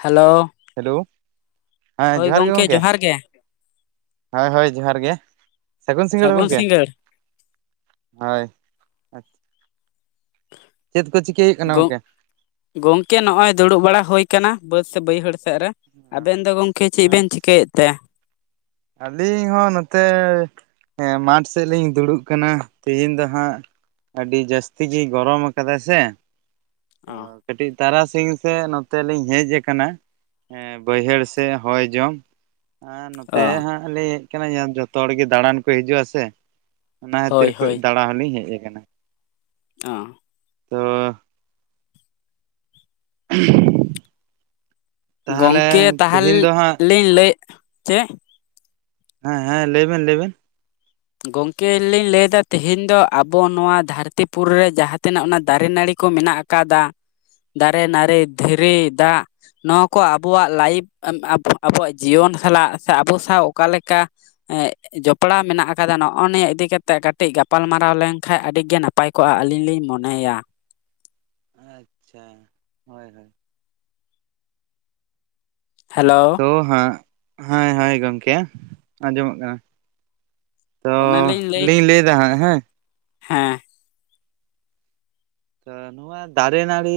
Hello hello ᱦᱮᱸ ᱦᱳᱭ ᱡᱚᱦᱟᱨ ᱜᱮ ᱜᱚᱢᱠᱮ ᱜᱚᱝᱠᱮ। ᱡᱚᱦᱟᱨ ᱜᱮ ᱦᱳᱭ ᱦᱳᱭ ᱡᱚᱦᱟᱨ ᱜᱮ ᱥᱟᱹᱜᱩᱱ ᱥᱤᱸᱜᱟᱹᱲ ᱜᱚᱝᱠᱮ। ᱦᱳᱭ ᱪᱮᱫ ᱯᱮ ᱪᱤᱠᱟᱹᱭᱮᱜ ᱠᱟᱱᱟ ᱜᱚᱝᱠᱮ? ᱜᱚᱝᱠᱮ ᱱᱚᱜᱼᱚᱭ ᱫᱩᱲᱩᱵ ᱵᱟᱲᱟ ᱦᱩᱭ ᱟᱠᱟᱱᱟ ᱵᱟᱹᱥ ᱥᱮ ᱵᱟᱹᱭᱦᱟᱹᱲ ᱥᱮᱫ ᱨᱮ, ᱟᱵᱮᱱ ᱫᱚ ᱜᱚᱝᱠᱮ ᱪᱮᱫ ᱵᱮᱱ ᱟᱪᱪᱷᱟ ᱪᱤᱠᱟᱹᱭᱮᱫ ᱛᱮ? ᱟᱹᱞᱤᱧ ᱦᱚᱸ ᱱᱚᱛᱮ ᱦᱮᱸ ᱢᱟᱴᱷ ᱥᱮᱫ ᱞᱤᱧ ᱫᱩᱲᱩᱵ ᱠᱟᱱᱟ ᱛᱮᱦᱤᱧ ᱫᱚ ᱦᱟᱸᱜ। ᱟᱹᱰᱤ ᱡᱟᱹᱥᱛᱤ ᱜᱮᱭ ᱜᱚᱨᱚᱢ ᱟᱠᱟᱫᱟ ᱥᱮ। ᱛᱚ ᱚ ᱠᱟᱹᱴᱤᱡ ᱛᱟᱨᱟᱥᱤᱧ ᱥᱮᱫ ᱱᱚᱛᱮ ᱞᱤᱧ ᱦᱮᱡ ᱟᱠᱟᱱᱟ। ᱦᱮᱸ ᱵᱟᱹᱭᱦᱟᱹᱲ ᱥᱮᱜ ᱦᱚᱭ ᱡᱚᱢ। ᱟᱸ ᱱᱚᱛᱮ ᱚ ᱦᱟᱸᱜ ᱞᱤᱧ ᱦᱮᱡ ᱠᱟᱱᱟ ᱡᱚᱛᱚ ᱦᱚᱲᱜᱮ ᱫᱟᱬᱟᱱ ᱠᱚ ᱦᱤᱡᱩᱜ ᱟᱥᱮ। ᱚᱱᱟ ᱠᱷᱟᱹᱛᱤᱨ ᱦᱳᱭ ᱠᱟᱹᱭ ᱦᱳᱭ ᱫᱟᱬᱟ ᱦᱚᱸᱞᱤᱧ ᱦᱮᱡ ᱟᱠᱟᱱᱟ। ᱚᱸ ᱟᱸ [unintelligible] ᱛᱟᱦᱚᱞᱮ ᱜᱚᱝᱠᱮ ᱛᱟᱦᱚ, ᱛᱮᱦᱮᱧ ᱫᱚ ᱦᱟᱸᱜ ᱞᱤᱧ ᱞᱟᱹᱭᱮᱫ ᱪᱮᱫ? ᱦᱮᱸ ᱦᱮᱸ ᱞᱟᱹᱭ ᱵᱮᱱ ᱞᱟᱹᱭ ᱵᱮᱱ ᱜᱚᱢᱠᱮ ᱞᱤᱧ ᱞᱟᱹᱭ ᱫᱟ ᱛᱮᱦᱮᱧ ᱫᱚ ᱟᱵᱚ ᱱᱚᱣᱟ ᱫᱷᱟᱹᱨᱛᱤᱯᱩᱨᱤ ᱨᱮ ᱡᱟᱸᱦᱟ ᱛᱤᱱᱟᱹᱜ ᱚᱱᱟ ᱫᱟᱨᱮ, ᱱᱟᱹᱲᱤ, ᱠᱚ ᱢᱮᱱᱟᱜ ᱟᱠᱟᱫᱟ ᱫᱟᱨᱮ, ᱱᱟᱹᱲᱤ, ᱫᱷᱤᱨᱤ, ᱫᱟᱜ, ᱱᱚᱣᱟ ᱠᱚ ᱟᱵᱚᱣᱟᱜ ᱞᱟᱭᱤᱯᱷ [unintelligible] ᱟᱵᱚᱣᱟᱜ ᱡᱤᱭᱚᱱ ᱥᱟᱞᱟᱜ ᱥᱮ ᱟᱵᱚ ᱥᱟᱶ ᱚᱠᱟᱮᱠᱟ ᱡᱚᱯᱚᱲᱟᱣ ᱢᱮᱱᱟᱜ ᱟᱠ ᱟᱠᱟᱫᱟ ᱱᱚᱜᱼᱚ ᱱᱤᱭᱟᱹ ᱤᱫᱤ ᱠᱟᱛᱮ ᱠᱟᱹᱴᱤᱡ ᱜᱟᱯᱟᱞᱢᱟᱨᱟᱣ ᱞᱮᱱᱠᱟᱱ ᱟᱹᱰᱤᱜᱮ ᱱᱟᱯᱟᱭ ᱠᱚᱜᱼᱟ ᱟᱹᱞᱤᱧ ᱞᱤᱧ ᱢᱚᱱᱮᱭᱟ। ᱟᱪᱪᱷᱟ ᱦᱳᱭ ᱦᱳᱭ। ᱦᱮᱞᱳ ᱚ ᱦᱟᱸ ᱦᱮ ᱦᱳᱭ ᱜᱚᱢᱠᱮ ᱟᱸᱡᱚᱢᱚᱜ ᱠᱟᱱᱟ। ᱚᱱᱟᱞᱤᱧ ᱞᱟᱹᱭ ᱞᱟᱹᱭ ᱮᱫᱟ ᱦᱟᱜ ᱦᱮᱸ। ᱦᱮᱸ ᱛᱚ ᱱᱚᱣᱟ ᱫᱟᱨᱮ ᱱᱟᱹᱲᱤ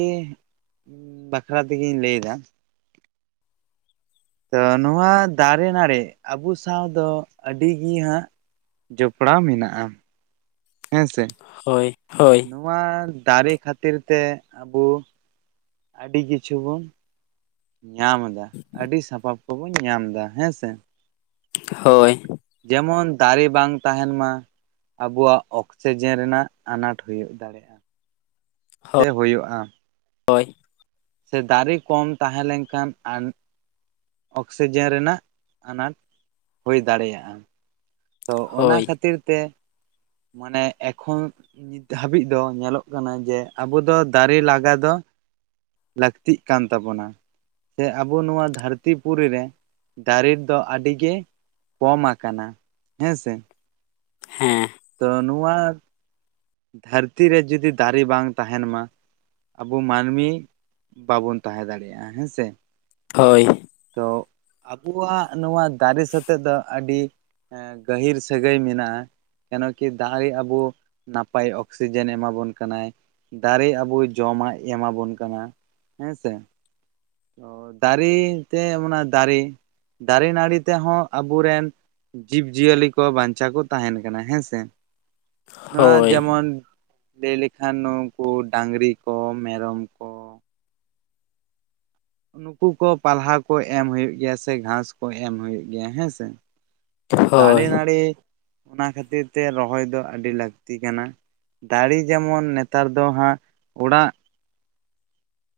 ᱵᱟᱠᱷᱨᱟ ᱛᱮᱜᱤᱧ ᱞᱟᱹᱭ ᱮᱫᱟ। ᱛᱚ ᱱᱚᱣᱟ ᱫᱟᱨᱮ ᱱᱟᱹᱲᱤ ᱟᱵᱚ ᱥᱟᱶ ᱫᱚ ᱟᱹᱰᱤᱜᱮ ᱦᱟᱸᱜ ᱡᱚᱯᱚᱲᱟᱣ ᱢᱮᱱᱟᱜᱼᱟ ᱦᱮᱸ ᱥᱮ। ᱦᱳᱭ-ᱦᱳᱭ। ᱱᱚᱣᱟ ᱫᱟᱨᱮ ᱠᱷᱟᱹᱛᱤᱨ ᱛᱮ ᱟᱵᱚ ᱟᱹᱰᱤ ᱠᱤᱪᱷᱩ ᱵᱚᱱ ᱧᱟᱢ ᱮᱫᱟ, ᱟᱹᱰᱤ ᱥᱟᱯᱟᱵ ᱠᱚᱵᱚᱱ ᱧᱟᱢ ᱮᱫᱟ ᱦᱮᱸ ᱥᱮ। ᱦᱳᱭ। ᱡᱮᱢᱚᱱ ᱫᱟᱨᱮ ᱵᱟᱝ ᱛᱟᱦᱮᱱ ᱢᱟ ᱾ ᱟᱵᱚᱣᱟᱜ ᱚᱠᱥᱤᱡᱮᱱ ᱨᱮᱱᱟᱜ ᱟᱱᱟᱴ ᱦᱩᱭᱩᱜ ᱫᱟᱲᱮᱜᱼᱟ ᱾ ᱥᱮ ᱦᱳᱭᱳᱜᱼᱟ ᱾ ᱦᱳᱭ ᱥᱮ ᱫᱟᱨᱮ ᱠᱚᱢ ᱛᱟᱦᱮᱸ ᱞᱮᱱᱠᱷᱟᱱ ᱟᱱ ᱚᱠᱥᱤᱡᱮᱱ ᱨᱮᱱᱟᱜ ᱟᱱᱟᱴ ᱦᱩᱭ ᱫᱟᱲᱮᱭᱟᱜᱼᱟ ᱾ ᱛᱚ ᱚᱱᱟ ᱦᱳᱭ ᱠᱷᱟᱹᱛᱤᱨ ᱛᱮ ᱢᱟᱱᱮ ᱮᱠᱷᱚᱱ ᱱᱤᱛ ᱦᱟᱹᱵᱤᱡ ᱫᱚ ᱧᱮᱞᱚᱜ ᱠᱟᱱᱟ ᱡᱮ ᱟᱵᱚ ᱫᱚ ᱫᱟᱨᱮ ᱞᱟᱜᱟ ᱫᱚ ᱞᱟᱹᱠᱛᱤᱜ ᱠᱟᱱ ᱛᱟᱵᱚᱱᱟ, ᱥᱮ ᱟᱵᱚ ᱱᱚᱣᱟ ᱫᱷᱟᱹᱨᱛᱤ ᱯᱩᱨᱤ ᱨᱮ ᱾ ᱫᱟᱨᱮ ᱫᱚ ᱟᱹᱰᱤ ᱜᱮ ᱠᱚᱢ ᱟᱠᱟᱱᱟ᱾ ᱦᱮᱸ ᱥᱮ। ᱦᱮᱸ। ᱛᱚ ᱱᱚᱣᱟ ᱫᱷᱟᱹᱨᱛᱤ ᱨᱮ ᱡᱩᱫᱤ ᱫᱟᱨᱮ ᱵᱟᱝ ᱛᱟᱦᱮᱱ ᱢᱟ᱾ ᱟᱵᱚ ᱢᱟᱹᱱᱢᱤ ᱵᱟᱵᱚᱱ ᱛᱟᱦᱮᱸ ᱫᱟᱲᱮᱭᱟᱜᱼᱟ ᱦᱮᱸ ᱥᱮ ᱦᱳᱭ ᱾ ᱛᱚ ᱟᱵᱚᱣᱟᱜ ᱱᱚᱣᱟ ᱫᱟᱨᱮ ᱥᱟᱛᱮᱮᱫ ᱫᱚ ᱟᱹᱰᱤ ᱮᱸ ᱜᱟᱹᱦᱤᱨ ᱥᱟᱹᱜᱟᱹᱭ ᱢᱮᱱᱟᱜᱼᱟ ᱾ ᱠᱮᱱᱚ ᱠᱤ ᱫᱟᱦᱨᱮ ᱟᱵᱚ ᱱᱟᱯᱟᱭ ᱚᱠᱥᱤᱡᱮᱱ ᱮᱢᱟᱵᱚᱱ ᱠᱟᱱᱟᱭ ᱾ ᱫᱟᱨᱮ ᱟᱵᱚ ᱡᱚᱢᱟᱜ ᱮᱢᱟᱵᱚᱱ ᱠᱟᱱᱟ ᱦᱮᱸᱥᱮ ᱾ ᱚ ᱫᱟᱨᱮ ᱛᱮ ᱚᱱᱟ ᱫᱟᱨᱮ, ᱫᱟᱨᱮ ᱱᱟᱹᱲᱤ ᱛᱮᱦᱚᱸ ᱟᱵᱚᱨᱮᱱ ᱾ ᱡᱤᱵᱽ ᱡᱤᱭᱟᱹᱞᱤ ᱠᱚ ᱵᱟᱧᱪᱟᱣ ᱠᱚ ᱛᱟᱦᱮᱱ ᱠᱟᱱᱟ ᱦᱮᱸ ᱥᱮ ᱾ ᱱᱚᱣᱟ ᱦᱳᱭ ᱡᱮᱢᱚᱱ ᱞᱟᱹᱭ ᱞᱮᱠᱷᱟᱱ ᱱᱩᱠᱩ ᱰᱟᱝᱨᱤ ᱠᱚ ᱢᱮᱨᱚᱢ ᱠᱚ ᱾ ᱱᱩᱠᱩ ᱠᱚ ᱯᱟᱞᱦᱟ ᱠᱚ ᱮᱢ ᱦᱩᱭᱩᱜ ᱜᱮᱭᱟ ᱥᱮ ᱜᱷᱟᱸᱥ ᱠᱚ ᱮᱢ ᱦᱩᱭᱩᱜ ᱜᱮᱭᱟ ᱦᱮᱸ ᱥᱮ ᱛᱚ ᱫᱟᱨᱮ ᱦᱳᱭ ᱱᱟᱹᱲᱤ ᱚᱱᱟ ᱠᱷᱟᱹᱛᱤᱨ ᱛᱮ ᱨᱚᱦᱚᱭ ᱫᱚ ᱟᱹᱰᱤ ᱞᱟᱹᱠᱛᱤ ᱠᱟᱱᱟ᱾ ᱫᱟᱲᱮ ᱡᱮᱢᱚᱱ ᱱᱮᱛᱟᱨ ᱫᱚ ᱦᱟᱸᱜ ᱚᱲᱟᱜ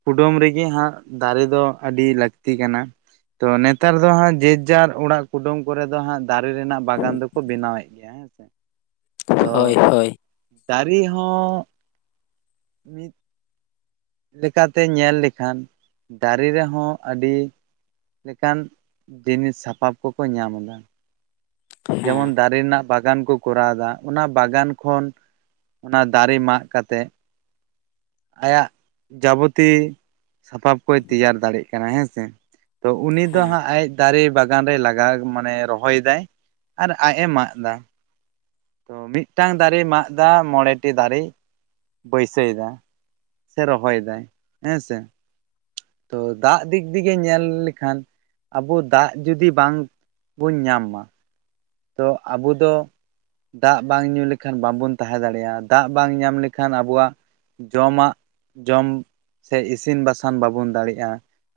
ᱠᱩᱰᱟᱹᱢ ᱨᱮᱜᱮ ᱦᱟᱸᱜ ᱫᱟᱨᱮ ᱫᱚ ᱟᱹᱰᱤ ᱞᱟᱹᱠᱛᱤ ᱠᱟᱱᱟ ᱾ ᱛᱚ ᱱᱮᱛᱟᱨ ᱫᱚ ᱦᱟᱸᱜ ᱡᱮ ᱡᱟᱨ ᱚᱲᱟᱜ ᱠᱩᱰᱟᱹᱢ ᱠᱚᱨᱮ ᱫᱚ ᱦᱟᱸᱜ ᱫᱟᱨᱮ ᱨᱮᱱᱟᱜ ᱵᱟᱜᱟᱱ ᱫᱚᱠᱚ ᱵᱮᱱᱟᱣᱮᱫ ᱜᱮᱭᱟ᱾ ᱦᱮᱸ ᱥᱮ ᱛᱚ ᱦᱳᱭ ᱦᱳᱭ ᱫᱟᱨᱮ ᱦᱚᱸ ᱢᱤᱫ ᱞᱮᱠᱟᱛᱮ ᱧᱮᱞ ᱞᱮᱠᱷᱟᱱ ᱫᱟᱨᱮ ᱨᱮᱦᱚᱸ ᱟᱹᱰᱤ ᱞᱮᱠᱟᱱ ᱡᱤᱱᱤᱥ ᱥᱟᱯᱟᱵ ᱠᱚᱠᱚ ᱧᱟᱢ ᱮᱫᱟ ᱾ ᱡᱮᱢᱚᱱ ᱦᱮᱸ ᱫᱟᱨᱮ ᱨᱮᱱᱟᱜ ᱵᱟᱜᱟᱱ ᱠᱚ ᱠᱚᱨᱟᱣ ᱮᱫᱟ ᱚᱱᱟ ᱵᱟᱜᱟᱱ ᱠᱷᱚᱱ ᱚᱱᱟ ᱫᱟᱨᱮ ᱢᱟᱜ ᱠᱟᱛᱮᱫ, ᱟᱭᱟᱜ ᱡᱟᱵᱚᱛᱤᱭ ᱥᱟᱯᱟᱵ ᱠᱚᱭ ᱛᱮᱭᱟᱨ ᱫᱟᱲᱮᱜ ᱠᱟᱱᱟ ᱦᱮᱸ ᱥᱮ ᱛᱚ ᱩᱱᱤ ᱫᱚ ᱦᱮᱸ ᱦᱟᱸᱜ ᱟᱡ ᱫᱟᱨᱮ ᱵᱟᱜᱟᱱ ᱨᱮᱭ ᱞᱟᱜᱟᱣ ᱢᱟᱱᱮ ᱨᱚᱦᱚᱭᱮᱫᱟᱭ ᱾ ᱟᱨ ᱟᱡ ᱮ ᱢᱟᱜ ᱫᱟ ᱾ ᱛᱚ ᱢᱤᱫᱴᱟᱝ ᱫᱟᱨᱮᱭ ᱢᱟᱜ ᱫᱟ ᱢᱚᱬᱮ ᱴᱤ ᱫᱟᱨᱮᱭ ᱵᱟᱹᱭᱥᱟᱹᱣ ᱮᱫᱟ ᱾ ᱥᱮ ᱨᱚᱦᱚᱭ ᱫᱟᱭ ᱦᱮᱸ ᱥᱮ ᱾ ᱛᱚ ᱫᱟᱜ ᱫᱤᱠ ᱫᱤᱜᱮ ᱧᱮᱞ ᱞᱮᱠᱷᱟᱱ ᱾ ᱟᱵᱚ ᱫᱟᱜ ᱡᱩᱫᱤ ᱵᱟᱝ ᱵᱚᱱ ᱧᱟᱢ ᱢᱟ ᱛᱚ ᱟᱵᱚ ᱫᱚ ᱫᱟᱜ ᱵᱟᱝ ᱧᱩ ᱞᱮᱠᱷᱟᱱ ᱵᱟᱝᱵᱚᱱ ᱛᱟᱦᱮᱸ ᱫᱟᱲᱮᱭᱟᱜᱼᱟ ᱫᱟᱜ ᱵᱟᱝ ᱧᱟᱢ ᱞᱮᱠᱷᱟᱱ ᱟᱵᱚᱣᱟᱜ ᱡᱚᱢᱟᱜ ᱡᱚᱢ ᱥᱮ ᱤᱥᱤᱱ ᱵᱟᱥᱟᱝ ᱵᱟᱵᱚᱱ ᱫᱟᱲᱮᱭᱟᱜᱼᱟ᱾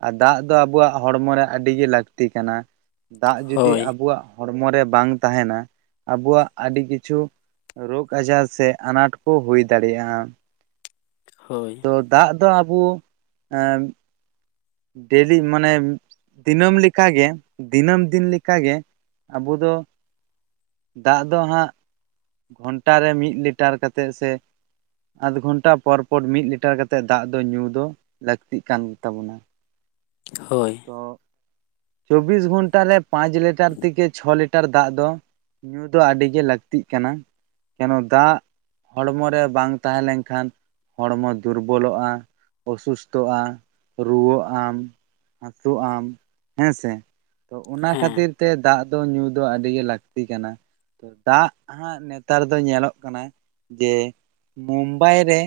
ᱟᱨ ᱫᱟᱜ ᱫᱚ ᱟᱵᱚᱣᱟᱜ ᱦᱚᱲᱢᱚ ᱨᱮ ᱟᱹᱰᱤᱜᱮ ᱞᱟᱹᱠᱛᱤ ᱠᱟᱱᱟ᱾ ᱫᱟᱜ ᱡᱩᱫᱤ ᱦᱳᱭ ᱟᱵᱚᱣᱟᱜ ᱦᱚᱲᱢᱚ ᱨᱮ ᱵᱟᱝ ᱛᱟᱦᱮᱱᱟ᱾ ᱟᱵᱚᱣᱟᱜ ᱟᱹᱰᱤ ᱠᱤᱪᱷᱩ ᱨᱳᱜᱽ ᱟᱡᱟᱨ ᱥᱮ ᱟᱱᱟᱴ ᱠᱚ ᱦᱩᱭ ᱫᱟᱲᱮᱭᱟᱜᱼᱟ ᱾ ᱦᱳᱭ ᱛᱚ ᱫᱟᱜ ᱫᱚ ᱟᱵᱚ ᱟᱸᱻ ᱰᱮᱞᱤ ᱢᱟᱱᱮ ᱫᱤᱱᱟᱹᱢ ᱞᱮᱠᱟᱜᱮ ᱫᱤᱱᱟᱹᱢ ᱫᱤᱱ ᱞᱮ ᱞᱮᱠᱟᱜᱮ ᱟᱵᱚ ᱫᱚ ᱫᱟᱜ ᱫᱚ ᱦᱟᱸᱜ ᱜᱷᱚᱱᱴᱟ ᱨᱮ ᱢᱤᱫ ᱞᱤᱴᱟᱨ ᱠᱟ ᱠᱟᱛᱮᱫ ᱥᱮ ᱟᱫᱷ ᱜᱷᱚᱱᱴᱟ ᱯᱚᱨ ᱯᱚᱨ ᱢᱤᱫ ᱞᱤᱴᱟᱨ ᱠᱟᱛᱮᱫ ᱫᱟᱜ ᱫᱚ ᱧᱩ ᱫᱚ ᱞᱟᱹᱠᱛᱤᱜ ᱠᱟᱱ ᱜᱮ ᱛᱟᱵᱚᱱᱟ [inaudible] ᱦᱳᱭ ᱛᱚ ᱪᱚᱵᱽᱵᱤᱥ ᱜᱷᱚᱱᱴᱟ ᱨᱮ ᱯᱟᱸᱪ ᱞᱤᱴᱟᱨ ᱛᱷᱮᱠᱮ ᱪᱷᱚ ᱞᱤᱴᱟᱨ ᱫᱟᱜ ᱫᱚ ᱧᱩ ᱫᱚ ᱟᱹᱰᱤᱜᱮ ᱞᱟᱹᱠᱛᱤᱜ ᱠᱟᱱᱟ ᱠᱮᱱᱚ ᱫᱟᱜ ᱦᱚᱲᱢᱚ ᱨᱮ ᱵᱟᱝ ᱛᱟᱦᱮᱸ ᱞᱮᱱᱠᱷᱟᱱ ᱦᱚᱲᱢᱚ ᱫᱩᱨᱵᱚᱞᱚᱜᱼᱟ ᱚᱥᱩᱥᱛᱷᱚᱜᱼᱟ ᱨᱩᱣᱟᱹᱜ ᱟᱢ ᱦᱟᱹᱥᱩᱜ ᱟᱢ ᱦᱮᱸ ᱥᱮ ᱛᱚ ᱚᱱᱟ ᱦᱮᱸ ᱠᱷᱟᱹᱛᱤᱨ ᱛᱮ ᱫᱟᱜ ᱫᱚ ᱧᱩ ᱫᱚ ᱟᱹᱰᱤ ᱜᱮ ᱞᱟᱹᱠᱛᱤ ᱠᱟᱱᱟ ᱛᱚ ᱫᱟᱜ ᱦᱟᱸ ᱱᱮᱛᱟᱨ ᱫᱚ ᱧᱮᱞᱚᱜ ᱠᱟᱱᱟ ᱡᱮ ᱢᱩᱢᱵᱟᱭ ᱨᱮ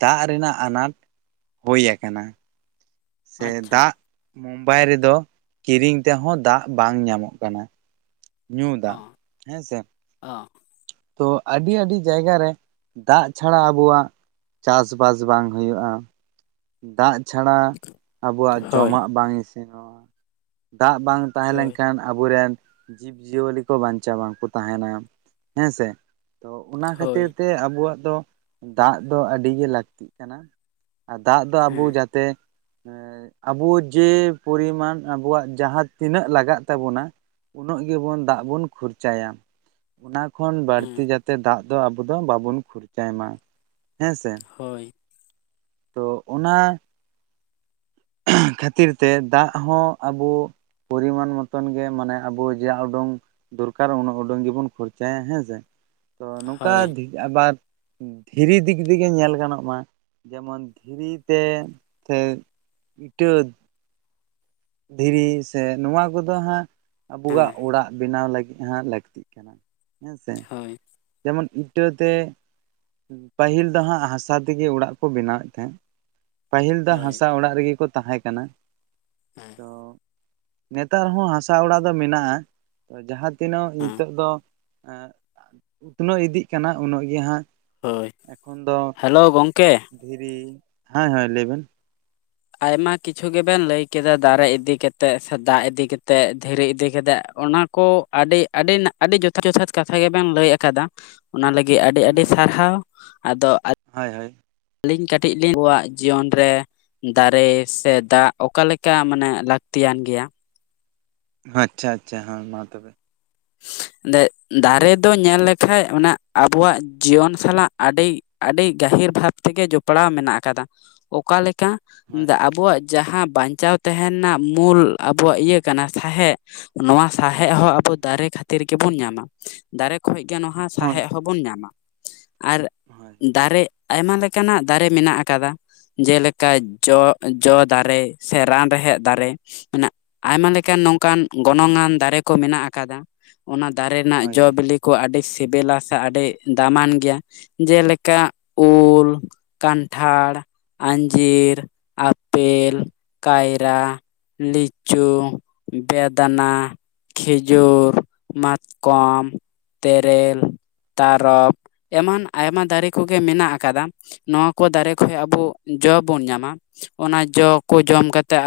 ᱫᱟᱜ ᱨᱮᱱᱟᱜ ᱟᱱᱟᱴ ᱦᱩᱭ ᱟᱠᱟᱱᱟ ᱥᱮ ᱟᱪᱪᱷᱟ ᱫᱟᱜ ᱢᱩᱢᱵᱟᱭ ᱨᱮᱫᱚ ᱠᱤᱨᱤᱧ ᱛᱮᱦᱚᱸ ᱫᱟᱜ ᱵᱟᱝ ᱧᱟᱢᱚᱜ ᱠᱟᱱᱟ ᱧᱩ ᱚ ᱫᱟᱜ ᱦᱮᱸ ᱥᱮ ᱚ ᱛᱚ ᱟᱹᱰᱤ ᱟᱹᱰᱤ ᱡᱟᱭᱜᱟ ᱨᱮ ᱫᱟᱜ ᱪᱷᱟᱲᱟ ᱟᱵᱚᱣᱟᱜ ᱪᱟᱥ ᱵᱟᱥ ᱵᱟᱝ ᱦᱩᱭᱩᱜᱼᱟ ᱫᱟᱜ ᱪᱷᱟᱲᱟ ᱟᱵᱚᱣᱟᱜ ᱦᱳᱭ ᱡᱚᱢᱟᱜ ᱵᱟᱝ ᱤᱥᱤᱱᱚᱜ ᱫᱟᱜ ᱵᱟᱝ ᱛᱟᱦᱮᱸ ᱦᱳᱭ ᱞᱮᱱᱠᱷᱟᱱ ᱟᱵᱚᱨᱮᱱ ᱡᱤᱵᱽᱡᱤᱭᱟᱹᱞᱤ ᱠᱚ ᱵᱟᱧᱪᱟᱣ ᱵᱟᱝᱠᱚ ᱛᱟᱦᱮᱱᱟ ᱦᱮᱸ ᱥᱮ ᱛᱚ ᱚᱱᱟ ᱦᱳᱭ ᱠᱷᱟᱹᱛᱤᱨ ᱛᱮ ᱟᱵᱚᱣᱟᱜ ᱫᱚ ᱫᱟᱜ ᱫᱚ ᱟᱹᱰᱤ ᱜᱮ ᱞᱟᱹᱠᱛᱤᱜ ᱠᱟᱱᱟ ᱟᱨ ᱫᱟᱜ ᱫᱚ ᱟᱵᱚ ᱦᱮᱸ ᱡᱟᱛᱮ ᱮ ᱟᱵᱚ ᱡᱮ ᱯᱚᱨᱤᱢᱟᱱ ᱟᱵᱚᱣᱟᱜ ᱡᱟᱦᱟᱸ ᱛᱤᱱᱟᱹᱜ ᱞᱟᱜᱟᱜ ᱛᱟᱵᱚᱱᱟ ᱩᱱᱟᱹᱜ ᱜᱮᱵᱚᱱ ᱫᱟᱜ ᱵᱚᱱ ᱠᱷᱚᱨᱪᱟᱭᱟ ᱚᱱᱟ ᱠᱷᱚᱱ ᱵᱟᱹᱲᱛᱤ ᱦᱮᱸ ᱡᱟᱛᱮ ᱫᱟᱜ ᱫᱚ ᱟᱵᱚ ᱫᱚ ᱵᱟᱵᱚᱱ ᱠᱷᱚᱨᱪᱟᱭ ᱢᱟ ᱦᱮᱸᱥᱮ ᱦᱳᱭ ᱛᱚ ᱚᱱᱟ ᱠᱷᱟᱹᱛᱤᱨ ᱛᱮ ᱫᱟᱜ ᱦᱚᱸ ᱟᱵᱚ ᱯᱚᱨᱤᱢᱟᱱ ᱢᱚᱛᱚᱱ ᱜᱮ ᱢᱟᱱᱮ ᱟᱵᱚ ᱡᱟ ᱩᱰᱩᱝ ᱫᱚᱨᱠᱟᱨ ᱩᱱᱟᱹᱜ ᱩᱰᱩᱝ ᱜᱮᱵᱚᱱ ᱠᱷᱚᱨᱪᱟᱭᱟ ᱦᱮᱸᱥᱮ ᱛᱚ ᱱᱚᱝᱠᱟ ᱦᱳᱭ ᱟᱵᱟᱨ ᱫᱷᱤᱨᱤ ᱫᱤᱠ ᱫᱤᱭᱮ ᱧᱮᱞ ᱜᱟᱱᱚᱜ ᱢᱟ ᱡᱮᱢᱚᱱ ᱫᱷᱤᱨᱤ ᱛᱮ ᱥᱮ ᱤᱴᱟᱹ ᱫᱷᱤᱨᱤ ᱥᱮ ᱱᱚᱣᱟ ᱠᱚᱫᱚ ᱦᱟᱸᱜ ᱟᱵᱚᱣᱟᱜ ᱦᱮᱸ ᱚᱲᱟᱜ ᱵᱮᱱᱟᱣ ᱞᱟᱹᱜᱤᱫ ᱦᱟᱸᱜ ᱞᱟᱹᱠᱛᱤᱜ ᱠᱟᱱᱟ ᱦᱮᱸ ᱥᱮ ᱦᱳᱭ ᱡᱮᱢᱚᱱ ᱤᱴᱟᱹᱛᱮ ᱯᱟᱹᱦᱤᱞ ᱫᱚ ᱦᱟᱸᱜ ᱦᱟᱥᱟ ᱛᱮᱜᱮ ᱚᱲᱟᱜ ᱠᱚ ᱵᱮᱱᱟᱣᱮᱫ ᱛᱟᱦᱮᱸᱫ ᱯᱟᱹᱦᱤᱞ ᱫᱚ ᱦᱳᱭ ᱦᱟᱥᱟ ᱚᱲᱟᱜ ᱨᱮᱜᱮ ᱠᱚ ᱛᱟᱦᱮᱸ ᱠᱟᱱᱟ ᱦᱮᱸ ᱛᱚ ᱱᱮᱛᱟᱨ ᱦᱚᱸ ᱦᱟᱥᱟ ᱚᱲᱟᱜ ᱫᱚ ᱢᱮᱱᱟᱜᱼᱟ ᱛᱚ ᱡᱟᱦᱟᱸ ᱛᱤᱱᱟᱜ ᱦᱮᱸ ᱱᱤᱛᱚᱜ ᱫᱚ ᱩᱛᱱᱟᱹᱣ ᱤᱫᱤᱜ ᱠᱟᱱᱟ ᱩᱱᱟᱹᱜ ᱜᱮ ᱦᱟᱸᱜ ᱦᱳᱭ ᱮᱠᱷᱚᱱ ᱫᱚ ᱦᱮᱞᱳ ᱜᱚᱝᱠᱮ ᱫᱷᱤᱨᱤ ᱦᱮᱸ ᱦᱳᱭ ᱞᱟᱹᱭ ᱵᱮᱱ ᱟᱭᱢᱟ ᱠᱤᱪᱷᱩ ᱜᱮᱵᱮᱱ ᱞᱟᱹᱭ ᱠᱮᱫᱟ ᱫᱟᱨᱮ ᱤᱫᱤ ᱠᱟᱛᱮᱫ ᱥᱮ ᱫᱟᱜ ᱤᱫᱤ ᱠᱟᱛᱮ ᱫᱷᱤᱨᱤ ᱤᱫᱤ ᱠᱟᱛᱮ ᱚᱱᱟ ᱠᱚ ᱟᱹᱰᱤ ᱟᱹᱰᱤ ᱟᱹᱰᱤ ᱡᱚᱛᱷᱟᱛ ᱡᱚᱛᱷᱟᱛ ᱠᱟᱛᱷᱟ ᱜᱮᱵᱮᱱ ᱞᱟᱹᱭ ᱟᱠᱟᱫᱟ ᱚᱱᱟ ᱞᱟᱹᱜᱤᱫ ᱟᱹᱰᱤ ᱟᱹᱰᱤ ᱟᱪᱪᱷᱟ ᱥᱟᱨᱦᱟᱣ ᱟᱫᱚ ᱦᱳᱭ ᱦᱳᱭ ᱟᱹᱞᱤᱧ ᱠᱟᱹᱴᱤᱡ ᱞᱤᱧ ᱟᱵᱚᱣᱟᱜ ᱡᱤᱭᱚᱱ ᱨᱮ ᱫᱟᱨᱮ ᱥᱮ ᱫᱟᱜ ᱚᱠᱟᱞᱮᱠᱟᱱ ᱢᱟᱱᱮ ᱞᱟᱹᱠᱛᱤᱭ ᱟᱱ ᱜᱮᱭᱟ ᱟᱪᱪᱷᱟ ᱟᱪᱪᱷᱟ ᱦᱮᱸ ᱢᱟ ᱛᱚᱵᱮ ᱫᱟᱨᱮ ᱫᱚ ᱧᱮᱞ ᱞᱮᱠᱷᱟᱡ ᱚᱱᱟ ᱟᱵᱚᱣᱟᱜ ᱡᱤᱭᱚᱱ ᱥᱟᱞᱟᱜ ᱟᱹᱰᱤ ᱟᱹᱰᱤ ᱜᱟᱹᱦᱤᱨ ᱵᱷᱟᱵᱽ ᱛᱮᱜᱮ ᱡᱚᱯᱲᱟᱣ ᱢᱮᱱᱟᱜ ᱟᱠᱟᱫᱟ ᱚᱠᱟ ᱞᱮᱠᱟ ᱦᱳᱭ ᱟᱵᱚᱣᱟᱜ ᱡᱟᱦᱟᱸ ᱵᱟᱧᱪᱟᱣ ᱛᱟᱦᱮᱸᱱ ᱨᱮᱱᱟᱜ ᱢᱩᱞ ᱟᱵᱚᱣᱟᱜ ᱤᱭᱟᱹ ᱠᱟᱱᱟ ᱥᱟᱦᱮᱫ ᱱᱚᱣᱟ ᱥᱸᱟᱦᱮᱫ ᱦᱚᱸ ᱟᱵᱚ ᱫᱟᱨᱮ ᱠᱷᱟᱹᱛᱤᱨ ᱛᱤᱨᱮ ᱜᱮᱵᱚᱱ ᱧᱟᱢᱟ ᱫᱟᱨᱮ ᱠᱷᱚᱡ ᱜᱮ ᱱᱚᱣᱟ ᱦᱳᱭ ᱥᱟᱦᱮᱫ ᱦᱚᱸᱵᱚᱱ ᱧᱟᱢᱟ᱾ ᱟᱨ ᱦᱳᱭ ᱫᱟᱨᱮ ᱟᱭᱢᱟ ᱞᱮᱠᱟᱱᱟᱜ ᱫᱟᱨᱮ ᱢᱮᱱᱟᱜ ᱟᱠᱟᱫᱟ ᱡᱮᱞᱮᱠᱟ ᱡᱚ-ᱡᱚ ᱫᱟᱨᱮ ᱥᱮ ᱨᱟᱱ ᱨᱮᱦᱮᱫ ᱫᱟᱨᱮ᱾ ᱟᱭᱢᱟ ᱞᱮᱠᱟᱱ ᱱᱚᱝᱠᱟᱱ ᱜᱚᱱᱚᱝ ᱟᱱ ᱫᱟᱨᱮ ᱠᱚ ᱢᱮᱱᱟᱜ ᱟᱠᱟᱫᱟ᱾ ᱚᱱᱟ ᱫᱟᱨᱮ ᱨᱮᱱᱟᱜ ᱦᱳᱭ ᱡᱚ ᱦᱳᱭ ᱵᱤᱞᱤ ᱠᱚ ᱟᱹᱰᱤ ᱥᱤᱵᱤᱞᱟ ᱥᱮ ᱟᱹᱰᱤ ᱫᱟᱢᱟᱱ ᱜᱮᱭᱟ᱾ ᱡᱮᱞᱮᱠᱟ ᱩᱞ ᱠᱟᱱᱴᱷᱟᱲ ᱟᱹᱧᱡᱤᱨ ᱟᱯᱮᱞ ᱠᱟᱭᱨᱟ᱾ ᱞᱤᱪᱩ, ᱵᱮᱫᱟᱱᱟ, ᱠᱷᱮᱡᱩᱨ ᱢᱟᱛᱠᱚᱢ ᱛᱮᱨᱮᱞ ᱛᱟᱨᱚᱵ ᱮᱢᱟᱱ ᱟᱭᱢᱟ ᱫᱟᱨᱮ ᱠᱚᱜᱮ ᱢᱮᱱᱟᱜ ᱟᱠᱟᱫᱟ᱾ ᱱᱚᱣᱟ ᱠᱚ ᱫᱟᱨᱮ ᱠᱷᱚᱡ ᱟᱵᱚ ᱡᱚ ᱵᱚᱱ ᱧᱟᱢᱟ᱾ ᱚᱱᱟ ᱡᱚ ᱠᱚ ᱡᱚᱢ ᱠᱟᱛᱮᱫ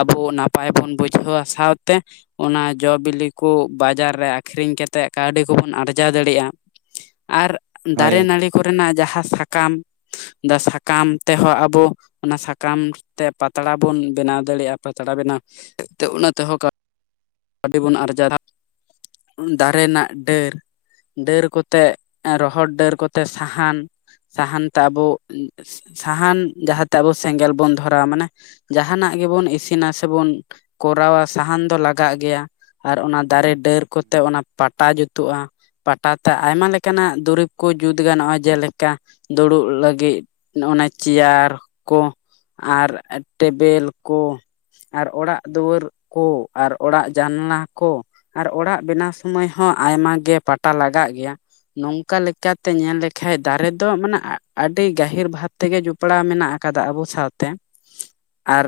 ᱟᱵᱚ ᱱᱟᱯᱟᱭ ᱵᱚᱱ ᱵᱩᱡᱷᱟᱹᱣᱟ ᱥᱟᱶᱛᱮ ᱚᱱᱟ ᱡᱚ ᱵᱤᱞᱤ ᱠᱚ ᱵᱟᱡᱟᱨ ᱨᱮ ᱟᱹᱠᱷᱨᱤᱧ ᱠᱟᱛᱮᱫ ᱠᱟᱹᱣᱰᱤ ᱠᱚᱵᱚᱱ ᱟᱨᱡᱟᱣ ᱫᱟᱲᱮᱭᱟᱜᱼᱟ ᱟᱨ ᱫᱟᱨᱮ ᱦᱳᱭ ᱱᱟᱹᱲᱤ ᱠᱚᱨᱮᱱᱟᱜ ᱡᱟᱦᱟᱸ ᱥᱟᱠᱟᱢ ᱥᱟᱠᱟᱢ ᱛᱮᱦᱚᱸ ᱟᱵᱚ ᱚᱱᱟ ᱥᱟᱠᱟᱢ ᱛᱮ ᱯᱟᱛᱲᱟ ᱵᱚᱱ ᱵᱮᱱᱟᱣ ᱫᱟᱲᱤᱭᱟᱜᱼᱟ᱾ ᱯᱟᱛᱲᱟ ᱵᱮᱱᱟᱣ ᱚᱱᱟ ᱛᱮᱦᱚᱸ ᱠᱟ. ᱠᱟᱹᱣᱰᱤ ᱵᱚᱱ ᱟᱨᱡᱟᱣ ᱫᱟ ᱫᱟᱨᱮ ᱱᱟᱜ ᱰᱟᱹᱨ ᱰᱟᱹᱨ ᱠᱚᱛᱮ ᱨᱚᱦᱚᱲ ᱰᱟᱹᱨ ᱠᱚᱛᱮ ᱥᱟᱦᱟᱱ ᱥᱟᱦᱟᱱ ᱛᱮ ᱟᱵᱚ ᱥᱟᱦᱟᱱ ᱡᱟᱦᱟᱸᱛᱮ ᱟᱵᱚ ᱥᱮᱸᱜᱮᱞ ᱵᱚᱱ ᱫᱷᱚᱨᱟᱣᱟ ᱢᱟᱱᱮ ᱡᱟᱦᱟᱱᱟᱜ ᱜᱮᱵᱚᱱ ᱤᱥᱤᱱᱟ ᱥᱮᱵᱩᱱ ᱠᱚᱨᱟᱣᱟ ᱥᱟᱦᱟᱱ ᱫᱚ ᱞᱟᱜ ᱠᱟᱜ ᱜᱮᱭᱟ ᱟᱨ ᱚᱱᱟ ᱫᱟᱨᱮ ᱰᱟᱹᱨ ᱠᱚᱛᱮ ᱚᱱᱟ ᱯᱟᱴᱟ ᱡᱩᱫᱤ ᱡᱩᱛᱩᱜᱼᱟ᱾ ᱯᱟᱴᱟ ᱛᱮ ᱟᱭᱢᱟ ᱞᱮᱠᱟᱱᱟᱜ ᱫᱩᱨᱤᱵᱽ ᱠᱚ ᱡᱩᱛ ᱜᱟᱱᱚᱜᱼᱟ᱾ ᱡᱮᱞᱮᱠᱟ ᱫᱩᱲᱩᱵ ᱞᱟᱹᱜᱤᱫ ᱚᱱᱟ ᱪᱮᱭᱟᱨ ᱠᱚ ᱟᱨ ᱴᱮᱵᱮᱞ ᱠᱚ ᱟᱨ ᱚᱲᱟᱜ ᱫᱩᱣᱟᱹᱨ ᱠᱚ᱾ ᱟᱨ ᱚᱲᱟᱜ ᱡᱟᱱᱟᱞᱟ ᱠᱚ ᱟᱨ ᱚᱲᱟᱜ ᱵᱮᱱᱟᱣ ᱥᱚᱢᱟᱹᱭ ᱦᱚᱸ ᱟᱭᱢᱟ ᱜᱮ ᱯᱟᱴᱟ ᱞᱟᱜᱟᱜ ᱜᱮᱭᱟ᱾ ᱱᱚᱝᱠᱟ ᱞᱮᱠᱟᱛᱮ ᱧᱮᱞ ᱞᱮᱠᱷᱟᱡ ᱫᱟᱨᱮ ᱫᱚ ᱢᱟᱱᱮ ᱟᱹᱰᱤ ᱜᱟᱹᱦᱤᱨ ᱵᱷᱟᱵ- ᱛᱮᱜᱮ ᱡᱚᱯᱲᱟᱣ ᱢᱮᱱᱟᱜ ᱟᱠᱟᱫᱟ ᱟᱵᱚ ᱥᱟᱶᱛᱮ ᱟᱨ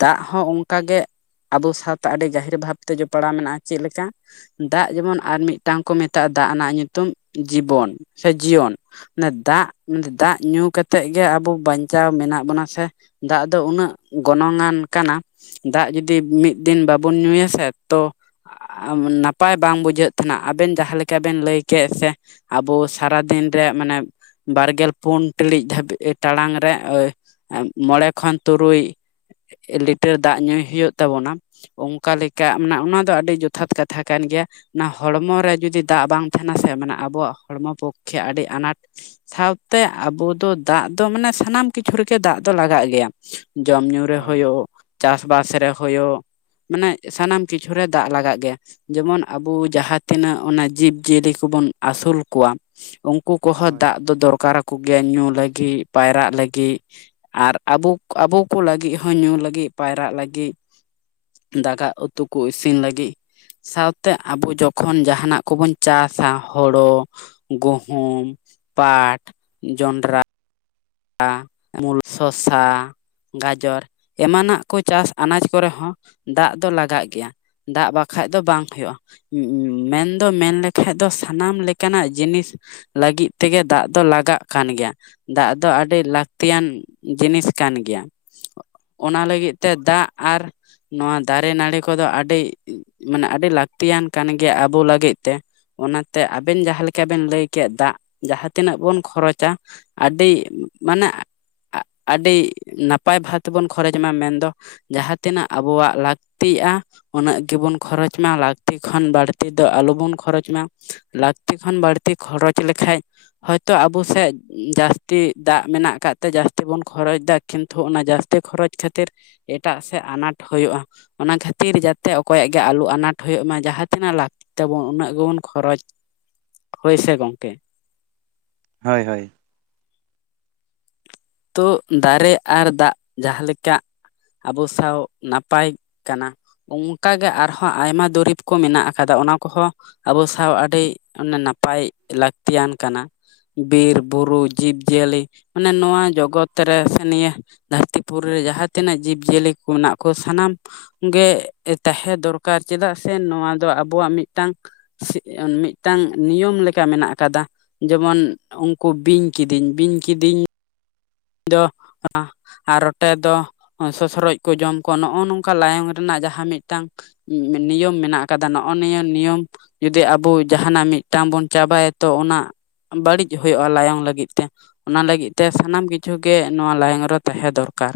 ᱫᱟᱜ ᱦᱚᱸ ᱚᱱᱠᱟ ᱜᱮ ᱟᱵᱚ ᱥᱟᱶ ᱟᱹᱰᱤ ᱜᱟᱹᱦᱤᱨ ᱵᱷᱟᱵᱽᱛᱮ ᱡᱚᱯᱲᱟᱣ ᱢᱮᱱᱟᱜᱼᱟ ᱪᱮᱫ ᱞᱮᱠᱟ ᱫᱟᱜ ᱡᱮᱢᱚᱱ ᱟᱨ ᱢᱤᱫᱴᱟᱝ ᱠᱚ ᱢᱮᱛᱟᱜᱼᱟ ᱫᱟᱜ ᱨᱮᱱᱟᱜ ᱧᱩᱛᱩᱢ ᱡᱤᱵᱚᱱ ᱥᱮ ᱡᱤᱭᱚᱱ᱾ ᱫᱟᱜ ᱫᱟᱜ ᱧᱩ ᱠᱟᱛᱮᱫ ᱜᱮ ᱟᱵᱚ ᱵᱟᱧᱪᱟᱣ ᱢᱮᱱᱟᱜ ᱵᱚᱱᱟ ᱥᱮ ᱫᱟᱜ ᱫᱚ ᱩᱱᱟᱹᱜ ᱜᱚᱱᱚᱝ ᱟᱱ ᱠᱟᱱᱟ᱾ ᱫᱟᱜ ᱡᱩᱫᱤ ᱢᱤᱫ ᱫᱤᱱ ᱵᱟᱵᱚᱱ ᱧᱩᱭᱟ ᱥᱮ ᱛᱚ ᱱᱟᱯᱟᱭ ᱵᱟᱝ ᱵᱩᱡᱷᱟᱹᱜ ᱛᱟᱦᱮᱱᱟ ᱟᱵᱮᱱ ᱡᱟᱦᱟᱸ ᱞᱮᱠᱟ ᱵᱮᱱ ᱞᱟᱹᱭ ᱠᱮᱫ ᱥᱮ ᱟᱵᱚ ᱥᱟᱨᱟᱫᱤᱱ ᱨᱮ ᱢᱟᱱᱮ ᱵᱟᱨᱜᱮᱞ ᱯᱩᱱ ᱴᱤᱲᱤᱡ ᱫᱷᱟᱹᱵᱤᱡ ᱴᱟᱲᱟᱝ ᱨᱮ ᱢᱚᱬᱮ ᱠᱷᱚᱱ ᱛᱩᱨᱩᱭ ᱞᱤᱴᱟᱨ ᱫᱟᱜ ᱧᱩᱭ ᱦᱩᱭᱩᱜ ᱛᱟᱵᱚᱱᱟ᱾ ᱚᱱᱠᱟ ᱞᱮᱠᱟ ᱢᱮᱱᱟᱜᱼᱟ ᱚᱱᱟ ᱫᱚ ᱟᱹᱰᱤ ᱡᱚᱛᱷᱟᱛ ᱠᱟᱛᱷᱟ ᱠᱟᱱ ᱜᱮᱭᱟ᱾ ᱚᱱᱟ ᱦᱚᱲᱢᱚ ᱨᱮ ᱡᱩᱫᱤ ᱫᱟᱜ ᱵᱟᱝ ᱛᱟᱦᱮᱱᱟ ᱥᱮ ᱢᱟᱱᱮ ᱟᱵᱚᱣᱟᱜ ᱦᱚᱲᱢᱚ ᱯᱚᱠᱠᱷᱮ ᱟᱹᱰᱤ ᱟᱱᱟᱴ ᱥᱟᱶᱛᱮ ᱟᱵᱚ ᱫᱚ ᱫᱟᱜ ᱫᱚ ᱢᱟᱱᱮ ᱥᱟᱱᱟᱢ ᱠᱤᱪᱷᱩ ᱨᱮᱜᱮ ᱫᱟᱜ ᱫᱚ ᱞᱟᱜᱟᱜ ᱜᱮᱭᱟ᱾ ᱡᱚᱢ ᱧᱩ ᱨᱮ ᱦᱳᱭ ᱦᱳᱭᱳᱜ ᱪᱟᱥ ᱵᱟᱥ ᱨᱮ ᱦᱳᱭᱳᱜ ᱢᱟᱱᱮ ᱥᱟᱱᱟᱢ ᱠᱤᱪᱷᱩᱮ ᱫᱟᱜ ᱞᱟᱜᱟᱜ ᱜᱮᱭᱟ᱾ ᱡᱮᱢᱚᱱ ᱟᱵᱚ ᱡᱟᱦᱟᱸ ᱛᱤᱱᱟᱹᱜ ᱚᱱᱟ ᱡᱤᱵᱽᱡᱤᱭᱟᱹᱞᱤ ᱠᱚᱵᱚᱱ ᱟᱹᱥᱩᱞ ᱠᱚᱣᱟ ᱩᱱᱠᱩ ᱠᱚᱦᱚᱸ ᱦᱳᱭ ᱫᱟᱜ ᱫᱚ ᱫᱚᱨᱠᱟᱨ ᱟᱠᱚ ᱜᱮᱭᱟ ᱧᱩ ᱞᱟᱹᱜᱤᱫ ᱯᱟᱭᱨᱟᱜ ᱞᱟᱹᱜᱤᱫ᱾ ᱟᱨ ᱟᱵᱚ ᱟᱵᱚ ᱠᱚ ᱞᱟᱹᱜᱤᱫ ᱦᱚᱸ ᱧᱩ ᱞᱟᱹᱜᱤᱫ ᱯᱟᱭᱨᱟᱜ ᱞᱟᱹᱜᱤᱫ ᱫᱟᱠᱟ ᱩᱛᱩ ᱠᱚ ᱤᱥᱤᱱ ᱞᱟᱹᱜᱤᱫ ᱥᱟᱶᱛᱮ ᱟᱵᱚ ᱡᱚᱠᱷᱚᱱ ᱡᱟᱦᱟᱸᱱᱟᱜ ᱠᱚᱵᱚᱱ ᱪᱟᱥᱟ ᱦᱳᱲᱳ ᱜᱩᱦᱩᱢ ᱯᱟᱴ ᱡᱚᱱᱰᱨᱟ ᱩᱞ ᱥᱚᱥᱟ ᱜᱟᱡᱚᱨ ᱮᱢᱟᱱᱟᱜ ᱠᱚ ᱪᱟᱥ ᱟᱱᱟᱡᱽ ᱠᱚᱨᱮ ᱦᱚᱸ ᱫᱟᱜ ᱫᱚ ᱞᱟᱜᱟᱜ ᱜᱮᱭᱟ᱾ ᱫᱟᱜ ᱵᱟᱠᱷᱟᱡ ᱫᱚ ᱵᱟᱝ ᱦᱳᱭᱳᱜᱼᱟ ᱾ ᱢᱮᱱᱫᱚ ᱢᱮᱱᱞᱮᱠᱷᱟᱡ ᱫᱚ ᱥᱟᱱᱟᱢ ᱞᱮᱠᱟᱱᱟᱜ ᱡᱤᱱᱤᱥ ᱞᱟᱹᱜᱤᱫ ᱛᱮᱜᱮ ᱫᱟᱜ ᱫᱚ ᱞᱟᱜᱟᱜ ᱠᱟᱱ ᱜᱮᱭᱟ ᱫᱟᱜ ᱫᱚ ᱫᱚ ᱟᱹᱰᱤ ᱞᱟᱹᱠᱛᱤᱭᱟᱱ ᱡᱤᱱᱤᱥ ᱠᱟᱱ ᱜᱮᱭᱟ ᱚᱱᱟ ᱞᱟᱹᱜᱤᱫ ᱛᱮ ᱫᱟᱜ ᱟᱨ ᱱᱚᱣᱟ ᱫᱟᱨᱮ ᱱᱟᱹᱲᱤ ᱠᱚᱫᱚ ᱟᱹᱰᱤ ᱢᱟᱱᱮ ᱟᱹᱰᱤ ᱞᱟᱹᱠᱛᱤᱭᱟᱱ ᱠᱟᱱ ᱜᱮᱭᱟ ᱟᱵᱚ ᱞᱟᱹᱜᱤᱫ ᱛᱮ ᱚᱱᱟᱛᱮ ᱟᱵᱮᱱ ᱡᱟᱦᱟᱸ ᱞᱮᱠᱟ ᱵᱮᱱ ᱞᱟᱹᱭ ᱠᱮᱫ ᱫᱟᱜ ᱡᱟᱦᱟᱸ ᱛᱤᱱᱟᱹᱜ ᱵᱚᱱ ᱠᱷᱚᱨᱚᱪᱟ ᱟᱹᱰᱤ ᱢᱟᱱᱮ ᱟᱹᱰᱤ ᱱᱟᱯᱟᱭ ᱵᱷᱟᱵ ᱛᱮᱵᱚᱱ ᱠᱷᱚᱨᱚᱪ ᱢᱟ ᱢᱮᱱᱫᱚ ᱡᱟᱦᱟᱸ ᱛᱤᱱᱟᱹᱜ ᱟᱵᱚᱣᱟᱜ ᱞᱟᱹᱠᱛᱤᱜᱼᱟ ᱩᱱᱟᱹᱜ ᱜᱮᱵᱚᱱ ᱠᱷᱚᱨᱚᱪ ᱢᱟ ᱞᱟᱹᱠᱛᱤ ᱠᱷᱚᱱ ᱵᱟᱹᱲᱛᱤ ᱫᱚ ᱟᱞᱚᱵᱚᱱ ᱠᱷᱚᱨᱚᱪ ᱢᱟ ᱞᱟᱹᱠᱛᱤ ᱠᱷᱚᱱ ᱵᱟᱹᱲᱛᱤ ᱠᱷᱚᱨᱚᱪ ᱞᱮᱠᱷᱟᱡ ᱦᱚᱭᱛᱳ ᱟᱵᱚ ᱥᱮᱫ ᱡᱟᱹᱥ ᱡᱟᱥᱛᱤ ᱫᱟᱜ ᱢᱮᱱᱟᱜ ᱠᱟᱫ ᱛᱮ ᱡᱟᱹᱥᱛᱤ ᱵᱚᱱ ᱠᱷᱚᱨᱚᱪᱫᱟ ᱠᱤᱱᱛᱩ ᱚᱱᱟ ᱡᱟᱹᱥᱛᱤ ᱠᱷᱚᱨᱚᱪ ᱠᱷᱟᱹᱛᱤᱨ ᱮᱴᱟᱜ ᱥᱮᱫ ᱟᱱᱟᱴ ᱦᱩᱭᱩᱜᱼᱟ᱾ ᱚᱱᱟ ᱠᱷᱟᱹᱛᱤᱨ ᱡᱟᱛᱮ ᱚᱠᱚᱭᱟᱜ ᱜᱮ ᱟᱞᱚ ᱟᱱᱟᱴ ᱦᱩᱭᱩᱜ ᱢᱟ ᱡᱟᱦᱟᱸ ᱛᱤᱱᱟᱜ ᱞᱟᱹᱠᱛᱤ ᱛᱟᱵᱚᱱ ᱩᱱᱟᱹᱜ ᱜᱮᱵᱚᱱ ᱠᱷᱚᱨᱚᱪ ᱦᱳᱭ ᱥᱮ ᱜᱚᱢᱠᱮ ᱦᱳᱭ ᱦᱳᱭ ᱛᱚ ᱫᱟᱨᱮ ᱟᱨ ᱫᱟᱜ ᱡᱟᱦᱟᱸ ᱞᱮᱠᱟ ᱟᱵᱚ ᱥᱟᱶ ᱱᱟᱯᱟᱭ ᱠᱟᱱᱟ᱾ ᱚᱱᱠᱟᱜᱮ ᱟᱨᱦᱚᱸ ᱟᱭᱢᱟ ᱫᱩᱨᱤᱵᱽ ᱠᱚ ᱢᱮᱱᱟᱜ ᱠᱟᱫᱟ ᱚᱱᱟ ᱠᱚᱦᱚᱸ ᱟᱵᱚ ᱥᱟᱶ ᱟᱹᱰᱤ ᱱᱟᱯᱟᱭ ᱞᱟᱹᱠᱛᱤᱭᱟᱱ ᱠᱟᱱᱟ ᱵᱤᱨ ᱵᱩᱨᱩ ᱡᱤᱵᱽ ᱡᱤᱭᱟᱹᱞᱤ ᱢᱟᱱᱮ ᱱᱚᱣᱟ ᱡᱚᱜᱚᱛ ᱨᱮ ᱥᱮ ᱱᱤᱭᱟᱹ ᱫᱷᱟᱹᱨᱛᱤ ᱯᱩᱨᱤ ᱨᱮ ᱡᱟᱦᱟᱸ ᱛᱤᱱᱟᱹᱜ ᱡᱤᱵ ᱡᱤᱭᱟᱹᱞᱤ ᱠᱚ ᱢᱮᱱᱟᱜ ᱠᱚ ᱥᱟᱱᱟᱢ ᱜᱮ ᱛᱟᱦᱮᱸ ᱫᱚᱨᱠᱟᱨ ᱪᱮᱫᱟᱜ ᱥᱮ ᱱᱚᱣᱟ ᱫᱚ ᱟᱵᱚᱣᱟᱜ ᱢᱤᱫᱴᱟᱝ ᱢᱤᱫᱴᱟᱝ ᱱᱤᱭᱚᱢ ᱞᱮᱠᱟ ᱢᱮᱱᱟᱜ ᱟᱠᱟᱫᱟ ᱡᱮᱢᱚᱱ ᱩᱱᱠᱩ ᱵᱤᱧ ᱠᱤᱫᱤᱧ ᱵᱤᱧ ᱠᱤᱫᱤᱧ ᱤᱧ ᱫᱚ ᱟᱨ ᱨᱚᱴᱮ ᱫᱚ ᱥᱚᱥᱚᱨᱚᱡ ᱠᱚ ᱡᱚᱢ ᱠᱚᱣᱟ ᱱᱚᱜᱼᱚ ᱱᱚᱝᱠᱟ ᱞᱟᱭᱚᱝ ᱨᱮᱱᱟᱜ ᱡᱟᱦᱟᱸ ᱢᱤᱫᱴᱟᱝ ᱱᱤᱭᱚᱢ ᱢᱮᱱᱟᱜ ᱠᱟᱫᱟ᱾ ᱱᱚᱜᱼᱚ ᱱᱤᱭᱟᱹ ᱱᱤᱭᱚᱢ ᱡᱩᱫᱤ ᱟᱵᱚ ᱡᱟᱦᱟᱱᱟᱜ ᱢᱤᱫᱴᱟᱝ ᱵᱚᱱ ᱪᱟᱵᱟᱭᱟ ᱛᱚ ᱚᱱᱟ ᱵᱟᱹᱲᱤᱡ ᱦᱩᱭᱩᱜᱼᱟ ᱞᱟᱭᱚᱝ ᱞᱟᱹᱜᱤᱫ ᱛᱮ ᱚᱱᱟ ᱞᱟᱹᱜᱤᱫ ᱛᱮ ᱥᱟᱱᱟᱢ ᱠᱤᱪᱷᱩ ᱠᱤᱪᱷᱩᱜ ᱜᱮ ᱱᱚᱣᱟ ᱞᱟᱭᱚᱝ ᱨᱮ ᱛᱟᱦᱮᱸ ᱫᱚᱨᱠᱟᱨ᱾